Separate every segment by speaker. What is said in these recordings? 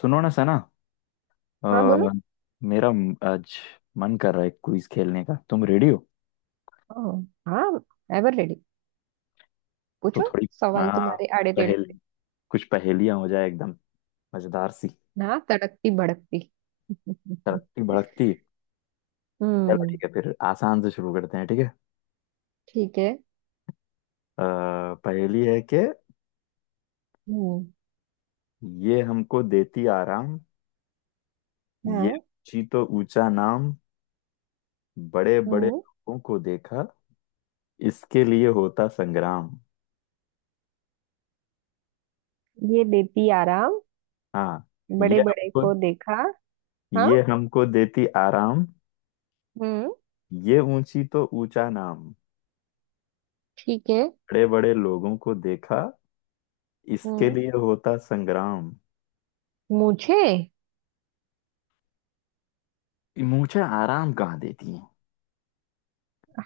Speaker 1: सुनो ना सना।
Speaker 2: हाँ,
Speaker 1: अ,
Speaker 2: बोलो।
Speaker 1: आज मन कर रहा है क्विज खेलने का। तुम रेडी हो?
Speaker 2: ओ, हाँ। Ever ready.
Speaker 1: तो
Speaker 2: पूछो।
Speaker 1: थोड़ी
Speaker 2: सवाल
Speaker 1: आ,
Speaker 2: तुम्हारे आड़े टेढ़े
Speaker 1: पहेल
Speaker 2: से।
Speaker 1: कुछ पहेलियां हो जाए, एकदम मजेदार सी,
Speaker 2: ना तड़कती भड़कती।
Speaker 1: तड़कती भड़कती। चलो
Speaker 2: हम्म।
Speaker 1: ठीक है, फिर आसान से शुरू करते हैं, ठीक है।
Speaker 2: ठीक है।
Speaker 1: पहेली है कि
Speaker 2: हम्म।
Speaker 1: ये हमको देती आराम, ये
Speaker 2: हाँ।
Speaker 1: ऊंची तो ऊंचा नाम, बड़े बड़े
Speaker 2: हम्म।
Speaker 1: लोगों को देखा इसके लिए होता संग्राम।
Speaker 2: ये देती आराम।
Speaker 1: हाँ।
Speaker 2: बड़े
Speaker 1: ये
Speaker 2: बड़े
Speaker 1: हमको
Speaker 2: को देखा। हाँ।
Speaker 1: ये हमको देती आराम,
Speaker 2: हम्म।
Speaker 1: ये ऊंची तो ऊंचा नाम,
Speaker 2: ठीक है।
Speaker 1: बड़े बड़े लोगों को देखा इसके
Speaker 2: हम्म।
Speaker 1: लिए होता संग्राम।
Speaker 2: मुझे।
Speaker 1: मूछे आराम कहाँ देती हैं?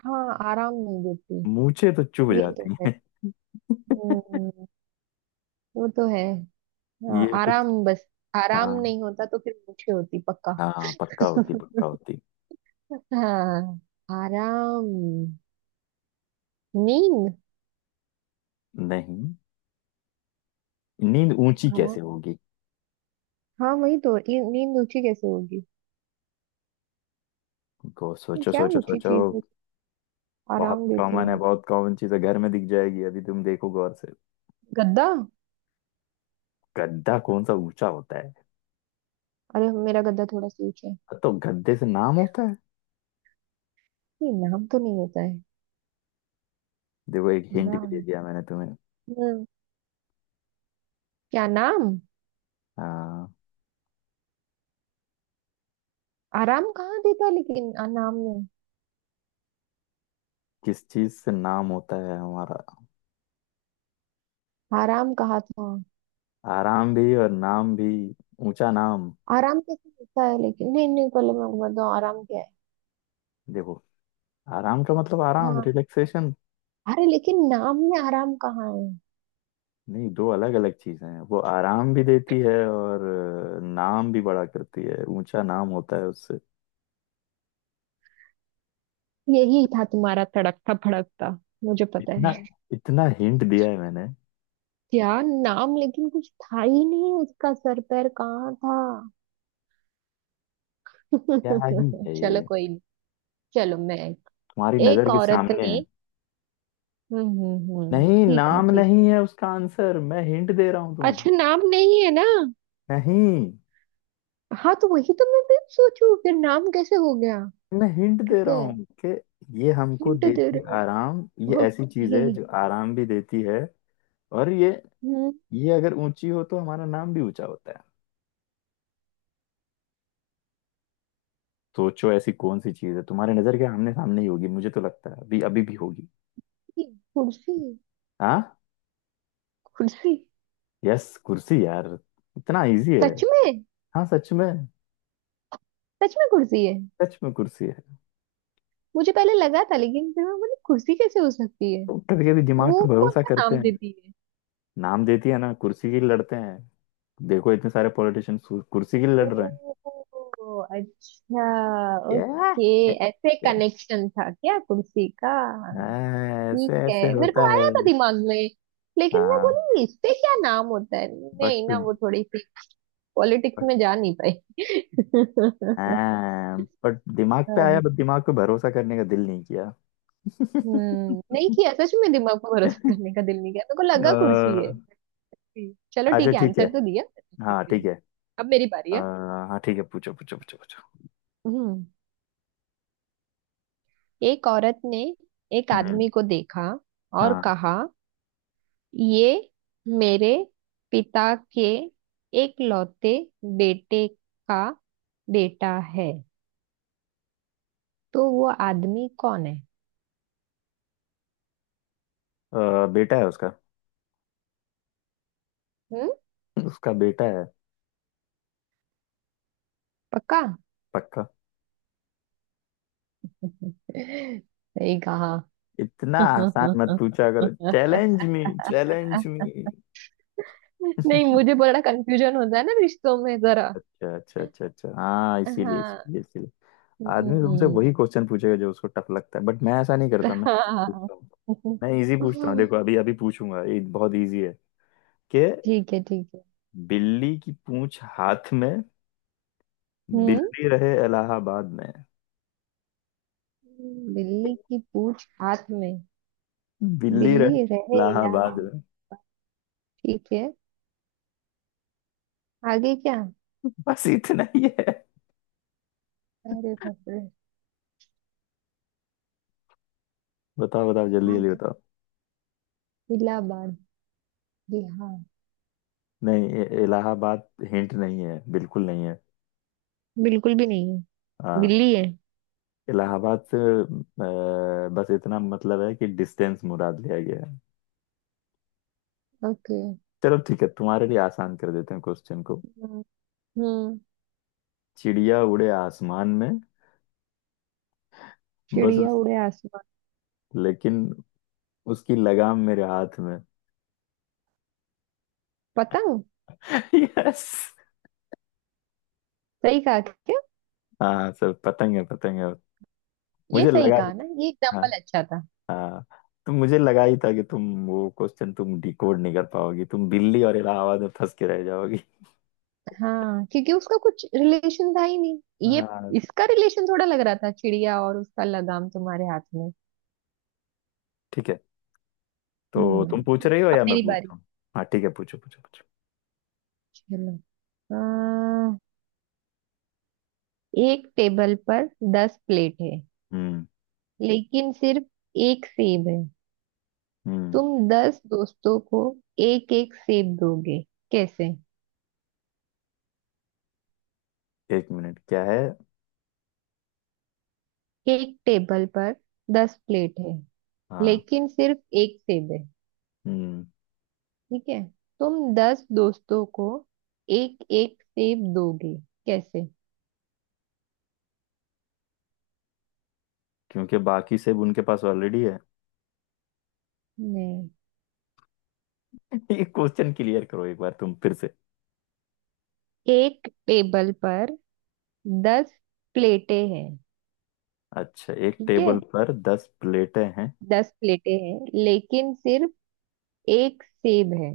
Speaker 2: हाँ, आराम नहीं देती।
Speaker 1: मूछे तो चुभ
Speaker 2: ये तो
Speaker 1: जाती
Speaker 2: है।
Speaker 1: हैं।
Speaker 2: हम्म। वो तो है। हाँ,
Speaker 1: ये कुछ।
Speaker 2: आराम बस। आराम
Speaker 1: हाँ,
Speaker 2: नहीं होता तो फिर मुझे होती पक्का।
Speaker 1: हाँ पक्का, होती पक्का होती।
Speaker 2: हाँ। आराम। नींद।
Speaker 1: नहीं, नींद ऊंची
Speaker 2: आराम।
Speaker 1: कैसे होगी?
Speaker 2: हाँ, वही तो, ये नींद ऊंची कैसे होगी।
Speaker 1: को
Speaker 2: तो
Speaker 1: सोचो
Speaker 2: क्या
Speaker 1: सोचो
Speaker 2: ऊंची
Speaker 1: सोचो।
Speaker 2: चीज है।
Speaker 1: बहुत
Speaker 2: आराम देती
Speaker 1: कॉमन है,
Speaker 2: है।
Speaker 1: बहुत कॉमन चीज है, घर में दिख जाएगी, अभी तुम देखो गौर से।
Speaker 2: गद्दा।
Speaker 1: गद्दा कौन सा ऊंचा होता है?
Speaker 2: अरे, मेरा गद्दा थोड़ा सा ऊंचा है।
Speaker 1: तो गद्दे से नाम होता है?
Speaker 2: ये नाम तो नहीं होता है।
Speaker 1: देखो एक हिंट भी
Speaker 2: आराम।
Speaker 1: दे दिया मैंने तुम्हें।
Speaker 2: हम्म, क्या नाम।
Speaker 1: हाँ।
Speaker 2: आराम कहाँ देता है, लेकिन नाम में।
Speaker 1: किस चीज से नाम होता है हमारा?
Speaker 2: आराम कहा था।
Speaker 1: आराम भी और नाम भी, ऊंचा नाम।
Speaker 2: आराम कैसे होता है, लेकिन नहीं नहीं पहले मैं बताऊँ आराम क्या है।
Speaker 1: देखो, आराम का मतलब आराम,
Speaker 2: हाँ।
Speaker 1: रिलैक्सेशन।
Speaker 2: अरे लेकिन नाम में आराम कहाँ है।
Speaker 1: नहीं, दो अलग अलग चीजें हैं, वो आराम भी देती है और नाम भी बड़ा करती है, ऊंचा नाम होता है उससे।
Speaker 2: यही था तुम्हारा तड़कता भड़कता। मुझे पता है।
Speaker 1: इतना इतना हिंट दिया है मैंने।
Speaker 2: क्या नाम, लेकिन कुछ था ही नहीं, उसका सर पैर कहाँ था।
Speaker 1: क्या ही है
Speaker 2: चलो
Speaker 1: ये,
Speaker 2: कोई नहीं। चलो मैं।
Speaker 1: तुम्हारी नजर
Speaker 2: एक
Speaker 1: के
Speaker 2: औरत
Speaker 1: सामने है।
Speaker 2: ने। हम्म,
Speaker 1: नहीं,
Speaker 2: ठीक है,
Speaker 1: नाम
Speaker 2: ठीक।
Speaker 1: नहीं है उसका आंसर, मैं हिंट दे रहा हूं तुम्हें।
Speaker 2: अच्छा नाम नहीं है ना।
Speaker 1: नहीं,
Speaker 2: हाँ, तो वही तो मैं भी सोचू फिर नाम कैसे हो गया।
Speaker 1: मैं हिंट दे
Speaker 2: ठीक
Speaker 1: रहा
Speaker 2: है।
Speaker 1: हूँ कि ये हमको
Speaker 2: हिंट दे
Speaker 1: देती
Speaker 2: रहे
Speaker 1: आराम, ये
Speaker 2: हो।
Speaker 1: ऐसी चीज
Speaker 2: ओके।
Speaker 1: है जो आराम भी देती है। और
Speaker 2: हम्म,
Speaker 1: ये अगर ऊंची हो तो हमारा नाम भी ऊंचा होता है। सोचो ऐसी कौन सी चीज है, तुम्हारे नजर के आमने सामने ही होगी, मुझे तो लगता है अभी अभी भी होगी।
Speaker 2: कुर्सी।
Speaker 1: हाँ।
Speaker 2: कुर्सी।
Speaker 1: यस, कुर्सी यार, इतना इजी है।
Speaker 2: सच में।
Speaker 1: हाँ सच में।
Speaker 2: सच में कुर्सी है।
Speaker 1: सच में कुर्सी है।
Speaker 2: मुझे पहले लगा था, लेकिन फिर मैं बोली कुर्सी कैसे हो सकती है।
Speaker 1: तो कभी कभी दिमाग
Speaker 2: वो
Speaker 1: पे
Speaker 2: कौन
Speaker 1: भरोसा
Speaker 2: सा
Speaker 1: करते
Speaker 2: नाम
Speaker 1: हैं।
Speaker 2: देती।
Speaker 1: नाम देती है ना, कुर्सी के लिए लड़ते हैं। देखो इतने सारे पॉलिटिशियन कुर्सी के लिए लड़ रहे हैं।
Speaker 2: ओ, अच्छा।
Speaker 1: Yeah!
Speaker 2: ओके। ऐसे कनेक्शन था क्या कुर्सी का।
Speaker 1: हाँ,
Speaker 2: ठीक
Speaker 1: ऐसे
Speaker 2: है।
Speaker 1: ऐसे
Speaker 2: मेरे
Speaker 1: होता
Speaker 2: को
Speaker 1: है।
Speaker 2: आया था दिमाग में। लेकिन मैं
Speaker 1: हाँ
Speaker 2: बोली इस पे क्या नाम होता है, नहीं
Speaker 1: बट।
Speaker 2: ना, वो थोड़ी सी पॉलिटिक्स
Speaker 1: बट।
Speaker 2: में जा नहीं पाई।
Speaker 1: हाँ बट दिमाग पे आया, बट दिमाग पे भरोसा करने का दिल नहीं किया।
Speaker 2: नहीं किया, सच में दिमाग पर भरोसा करने का दिल नहीं किया, मेरे को लगा कुर्सी
Speaker 1: अ,
Speaker 2: है। चलो
Speaker 1: अच्छा
Speaker 2: ठीक है,
Speaker 1: ठीक है।
Speaker 2: आंसर तो दिया।
Speaker 1: हाँ ठीक है। अ,
Speaker 2: अब मेरी बारी है।
Speaker 1: हाँ ठीक है, पूछो पूछो पूछो पूछो।
Speaker 2: हम्म एक औरत ने एक
Speaker 1: हम्म।
Speaker 2: आदमी को देखा और
Speaker 1: हाँ।
Speaker 2: कहा, ये मेरे पिता के एकलौते बेटे का बेटा है, तो वो आदमी कौन है।
Speaker 1: बेटा है उसका,
Speaker 2: हम्म।
Speaker 1: उसका बेटा है।
Speaker 2: पक्का।
Speaker 1: पक्का।
Speaker 2: सही कहा।
Speaker 1: इतना आसान मत
Speaker 2: नहीं।
Speaker 1: पूछा करो, चैलेंज मी, चैलेंज मी।
Speaker 2: मुझे बड़ा कंफ्यूजन होता है ना, रिश्तों में जरा।
Speaker 1: अच्छा अच्छा अच्छा अच्छा, हाँ इसीलिए,
Speaker 2: हाँ।
Speaker 1: इसीलिए, इसीलिए। आदमी तुमसे
Speaker 2: हम्म।
Speaker 1: वही क्वेश्चन पूछेगा जो उसको टफ लगता है, बट मैं ऐसा नहीं करता, मैं easy
Speaker 2: हाँ,
Speaker 1: पूछता हूँ। मैं इजी पूछता हूँ, देखो अभी अभी पूछूंगा, ये बहुत इजी है कि
Speaker 2: ठीक है ठीक है।
Speaker 1: बिल्ली की पूंछ हाथ में,
Speaker 2: हम्म
Speaker 1: बिल्ली रहे इलाहाबाद में।
Speaker 2: बिल्ली की पूंछ हाथ में।
Speaker 1: बिल्ली रहे
Speaker 2: बिल्ली रहे
Speaker 1: इलाहाबाद
Speaker 2: इलाज।
Speaker 1: में,
Speaker 2: ठीक है। आगे क्या।
Speaker 1: बस इतना ही है।
Speaker 2: अरे बाप रे।
Speaker 1: बताओ बताओ जल्दी
Speaker 2: हाँ,
Speaker 1: जल्दी
Speaker 2: तो
Speaker 1: बताओ।
Speaker 2: इलाहाबाद, बिहार।
Speaker 1: नहीं, ये इलाहाबाद हिंट नहीं है, बिल्कुल नहीं है।
Speaker 2: बिल्कुल भी नहीं है।
Speaker 1: हाँ।
Speaker 2: बिल्ली है।
Speaker 1: इलाहाबाद से बस इतना मतलब है कि डिस्टेंस मुराद लिया गया है।
Speaker 2: ओके।
Speaker 1: चलो ठीक है, तुम्हारे लिए आसान कर देते हैं क्वेश्चन को।
Speaker 2: हम्म। हम्म।
Speaker 1: चिड़िया उड़े आसमान में, बस
Speaker 2: चिड़िया
Speaker 1: उस,
Speaker 2: उड़े आसमान।
Speaker 1: लेकिन उसकी लगाम मेरे हाथ में।
Speaker 2: पतंग।
Speaker 1: यस।
Speaker 2: सही कहा क्या।
Speaker 1: हाँ सर, पतंग है, पतंग है।
Speaker 2: ये
Speaker 1: मुझे
Speaker 2: सही
Speaker 1: लगा ही।
Speaker 2: कहा ना, ये
Speaker 1: हाँ।
Speaker 2: एग्जाम्पल अच्छा था।
Speaker 1: हाँ, तो मुझे लगा ही था कि तुम वो क्वेश्चन, तुम डिकोड नहीं कर पाओगी, तुम दिल्ली और इलाहाबाद में फंस के रह जाओगी।
Speaker 2: हाँ, क्योंकि उसका कुछ रिलेशन था ही नहीं। ये
Speaker 1: हाँ
Speaker 2: इसका रिलेशन थोड़ा लग रहा था, चिड़िया और उसका लगाम तुम्हारे हाथ में।
Speaker 1: ठीक है। तो तुम
Speaker 2: हम्म।
Speaker 1: पूछ रही हो
Speaker 2: अब
Speaker 1: या मैं
Speaker 2: मेरी बारी।
Speaker 1: पूछता हूँ? हाँ ठीक है, पूछो पूछो पूछो।
Speaker 2: चलो। आ, एक टेबल पर 10 प्लेट है।
Speaker 1: हम्म।
Speaker 2: लेकिन सिर्फ एक सेब है।
Speaker 1: हम्म।
Speaker 2: तुम 10 दोस्तों को एक एक सेब दोगे, कैसे।
Speaker 1: एक मिनट, क्या है?
Speaker 2: एक टेबल पर दस प्लेट है।
Speaker 1: हाँ।
Speaker 2: लेकिन सिर्फ एक सेब है।
Speaker 1: हम्म।
Speaker 2: ठीक है। तुम 10 दोस्तों को एक एक सेब दोगे, कैसे।
Speaker 1: क्योंकि बाकी सब उनके पास ऑलरेडी है।
Speaker 2: नहीं।
Speaker 1: ये क्वेश्चन क्लियर करो एक बार तुम, फिर से।
Speaker 2: एक टेबल पर 10 प्लेटें हैं।
Speaker 1: अच्छा, एक
Speaker 2: ठीक है।
Speaker 1: टेबल पर दस प्लेटें हैं।
Speaker 2: 10 प्लेटें हैं, लेकिन सिर्फ एक सेब है।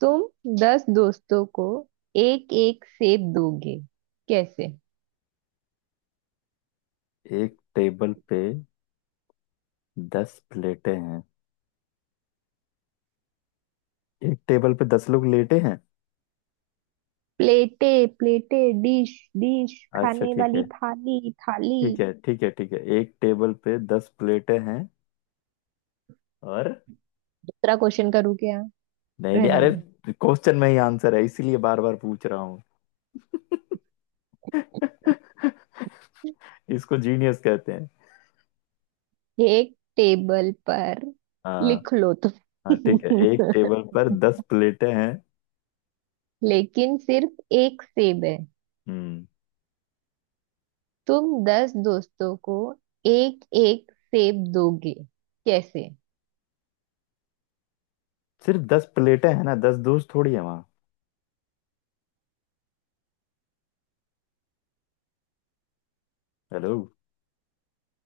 Speaker 2: तुम दस दोस्तों को एक एक सेब दोगे, कैसे।
Speaker 1: एक टेबल पे दस प्लेटें हैं। एक टेबल पे दस लोग लेटे हैं।
Speaker 2: प्लेटे, प्लेटे डिश, डिश
Speaker 1: अच्छा
Speaker 2: खाने
Speaker 1: ठीक
Speaker 2: वाली
Speaker 1: है।
Speaker 2: थाली, थाली।
Speaker 1: ठीक है ठीक है ठीक है, एक टेबल पे दस प्लेटें हैं। और?
Speaker 2: दूसरा क्वेश्चन करूँ क्या।
Speaker 1: नहीं नहीं,
Speaker 2: रहने
Speaker 1: अरे,
Speaker 2: दो।
Speaker 1: क्वेश्चन में ही आंसर है, इसीलिए बार बार पूछ रहा हूँ। इसको जीनियस कहते हैं।
Speaker 2: एक टेबल पर।
Speaker 1: हाँ।
Speaker 2: लिख लो
Speaker 1: हाँ ठीक है, एक टेबल पर
Speaker 2: तुम।
Speaker 1: दस प्लेटें हैं।
Speaker 2: लेकिन सिर्फ एक सेब है।
Speaker 1: हम्म।
Speaker 2: तुम दस दोस्तों को एक एक सेब दोगे, कैसे।
Speaker 1: सिर्फ दस प्लेटें हैं ना, दस दोस्त थोड़ी है वहाँ। हेलो।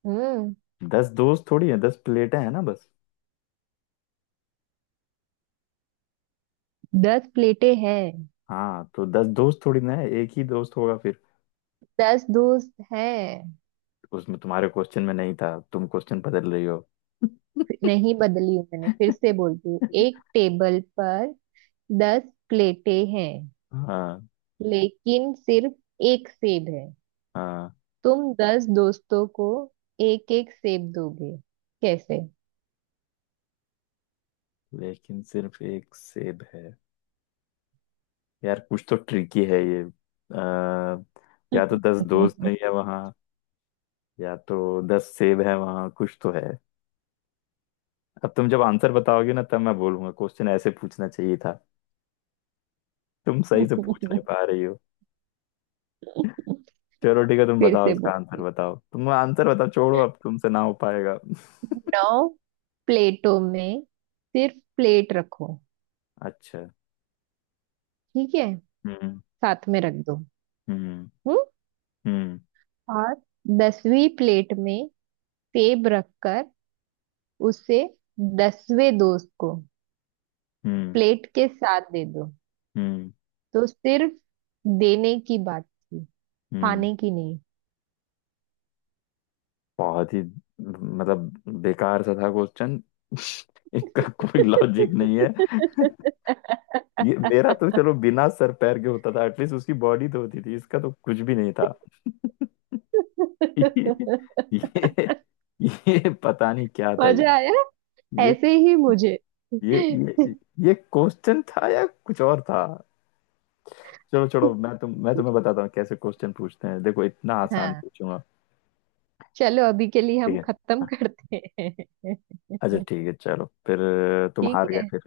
Speaker 2: हम्म।
Speaker 1: दस दोस्त थोड़ी है, दस प्लेटें हैं ना, बस।
Speaker 2: 10 प्लेटें हैं।
Speaker 1: हाँ तो दस दोस्त थोड़ी ना है, एक ही दोस्त होगा फिर
Speaker 2: 10 दोस्त हैं।
Speaker 1: उसमें। तुम्हारे क्वेश्चन में नहीं था, तुम क्वेश्चन बदल रही हो।
Speaker 2: नहीं बदली हूं, मैंने फिर से बोलती हूँ, एक टेबल पर 10 प्लेटें हैं।
Speaker 1: हाँ।
Speaker 2: लेकिन सिर्फ एक सेब है।
Speaker 1: हाँ,
Speaker 2: तुम दस दोस्तों को एक एक सेब दोगे, कैसे।
Speaker 1: लेकिन सिर्फ एक सेब है। यार कुछ तो ट्रिकी है ये, या तो दस दोस्त नहीं है वहाँ, या तो दस सेब है वहाँ, कुछ तो है। अब तुम जब आंसर बताओगे ना, तब मैं बोलूंगा क्वेश्चन ऐसे पूछना चाहिए था, तुम सही से पूछ नहीं पा रही हो। चलो ठीक है, तुम
Speaker 2: फिर
Speaker 1: बताओ
Speaker 2: से
Speaker 1: इसका आंसर,
Speaker 2: बोलती
Speaker 1: बताओ तुम आंसर बताओ, छोड़ो अब तुमसे ना हो पाएगा।
Speaker 2: हूँ। 9 प्लेटों में सिर्फ प्लेट रखो।
Speaker 1: अच्छा।
Speaker 2: ठीक है।
Speaker 1: हम्म।
Speaker 2: साथ में रख दो।
Speaker 1: हम्म।
Speaker 2: हम्म।
Speaker 1: हम्म।
Speaker 2: और 10वीं प्लेट में सेब रखकर उसे 10वें दोस्त को
Speaker 1: हम्म।
Speaker 2: प्लेट के साथ दे दो।
Speaker 1: हम्म।
Speaker 2: तो सिर्फ देने की बात थी,
Speaker 1: हम्म।
Speaker 2: खाने की नहीं।
Speaker 1: बहुत ही, मतलब, बेकार सा था क्वेश्चन। इसका कोई लॉजिक नहीं है। ये मेरा तो चलो बिना सर पैर के होता था, एटलीस्ट उसकी बॉडी तो होती थी, इसका तो कुछ भी नहीं था। ये ये, ये पता नहीं क्या था ये।
Speaker 2: मजा आया।
Speaker 1: ये
Speaker 2: ऐसे ही मुझे।
Speaker 1: ये ये, ये क्वेश्चन था या कुछ और था? चलो चलो, मैं तुम्हें बताता हूँ कैसे क्वेश्चन पूछते हैं, देखो इतना आसान
Speaker 2: हाँ,
Speaker 1: पूछूंगा।
Speaker 2: चलो अभी के लिए
Speaker 1: ठीक
Speaker 2: हम खत्म
Speaker 1: है।
Speaker 2: करते हैं।
Speaker 1: अच्छा ठीक है, चलो फिर तुम
Speaker 2: ठीक
Speaker 1: हार गए
Speaker 2: है।
Speaker 1: फिर।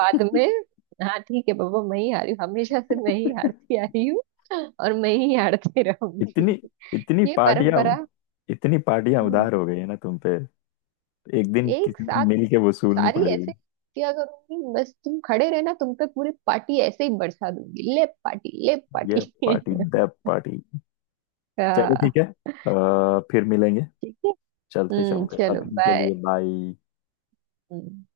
Speaker 2: बाद में। हाँ, ठीक है बाबा, मैं ही हारी हूँ, हमेशा से मैं ही हारती आई हूँ। और मैं ही हारती रहूंगी।
Speaker 1: इतनी इतनी
Speaker 2: ये
Speaker 1: पार्टियां,
Speaker 2: परंपरा।
Speaker 1: उधार
Speaker 2: हम्म।
Speaker 1: हो गई है ना तुम पे, एक दिन
Speaker 2: एक
Speaker 1: किसी दिन
Speaker 2: साथ
Speaker 1: मिल के वसूलनी
Speaker 2: सारी
Speaker 1: पड़ेगी।
Speaker 2: ऐसे किया करूंगी, बस तुम खड़े रहना, तुम पे पूरी पार्टी ऐसे ही बरसा दूंगी, ले पार्टी ले पार्टी।
Speaker 1: ये पार्टी दैट पार्टी। चलो ठीक है, फिर मिलेंगे।
Speaker 2: ठीक है।
Speaker 1: चलते चलते
Speaker 2: चलो
Speaker 1: अभी के
Speaker 2: बाय।
Speaker 1: लिए, बाय।
Speaker 2: हम्म।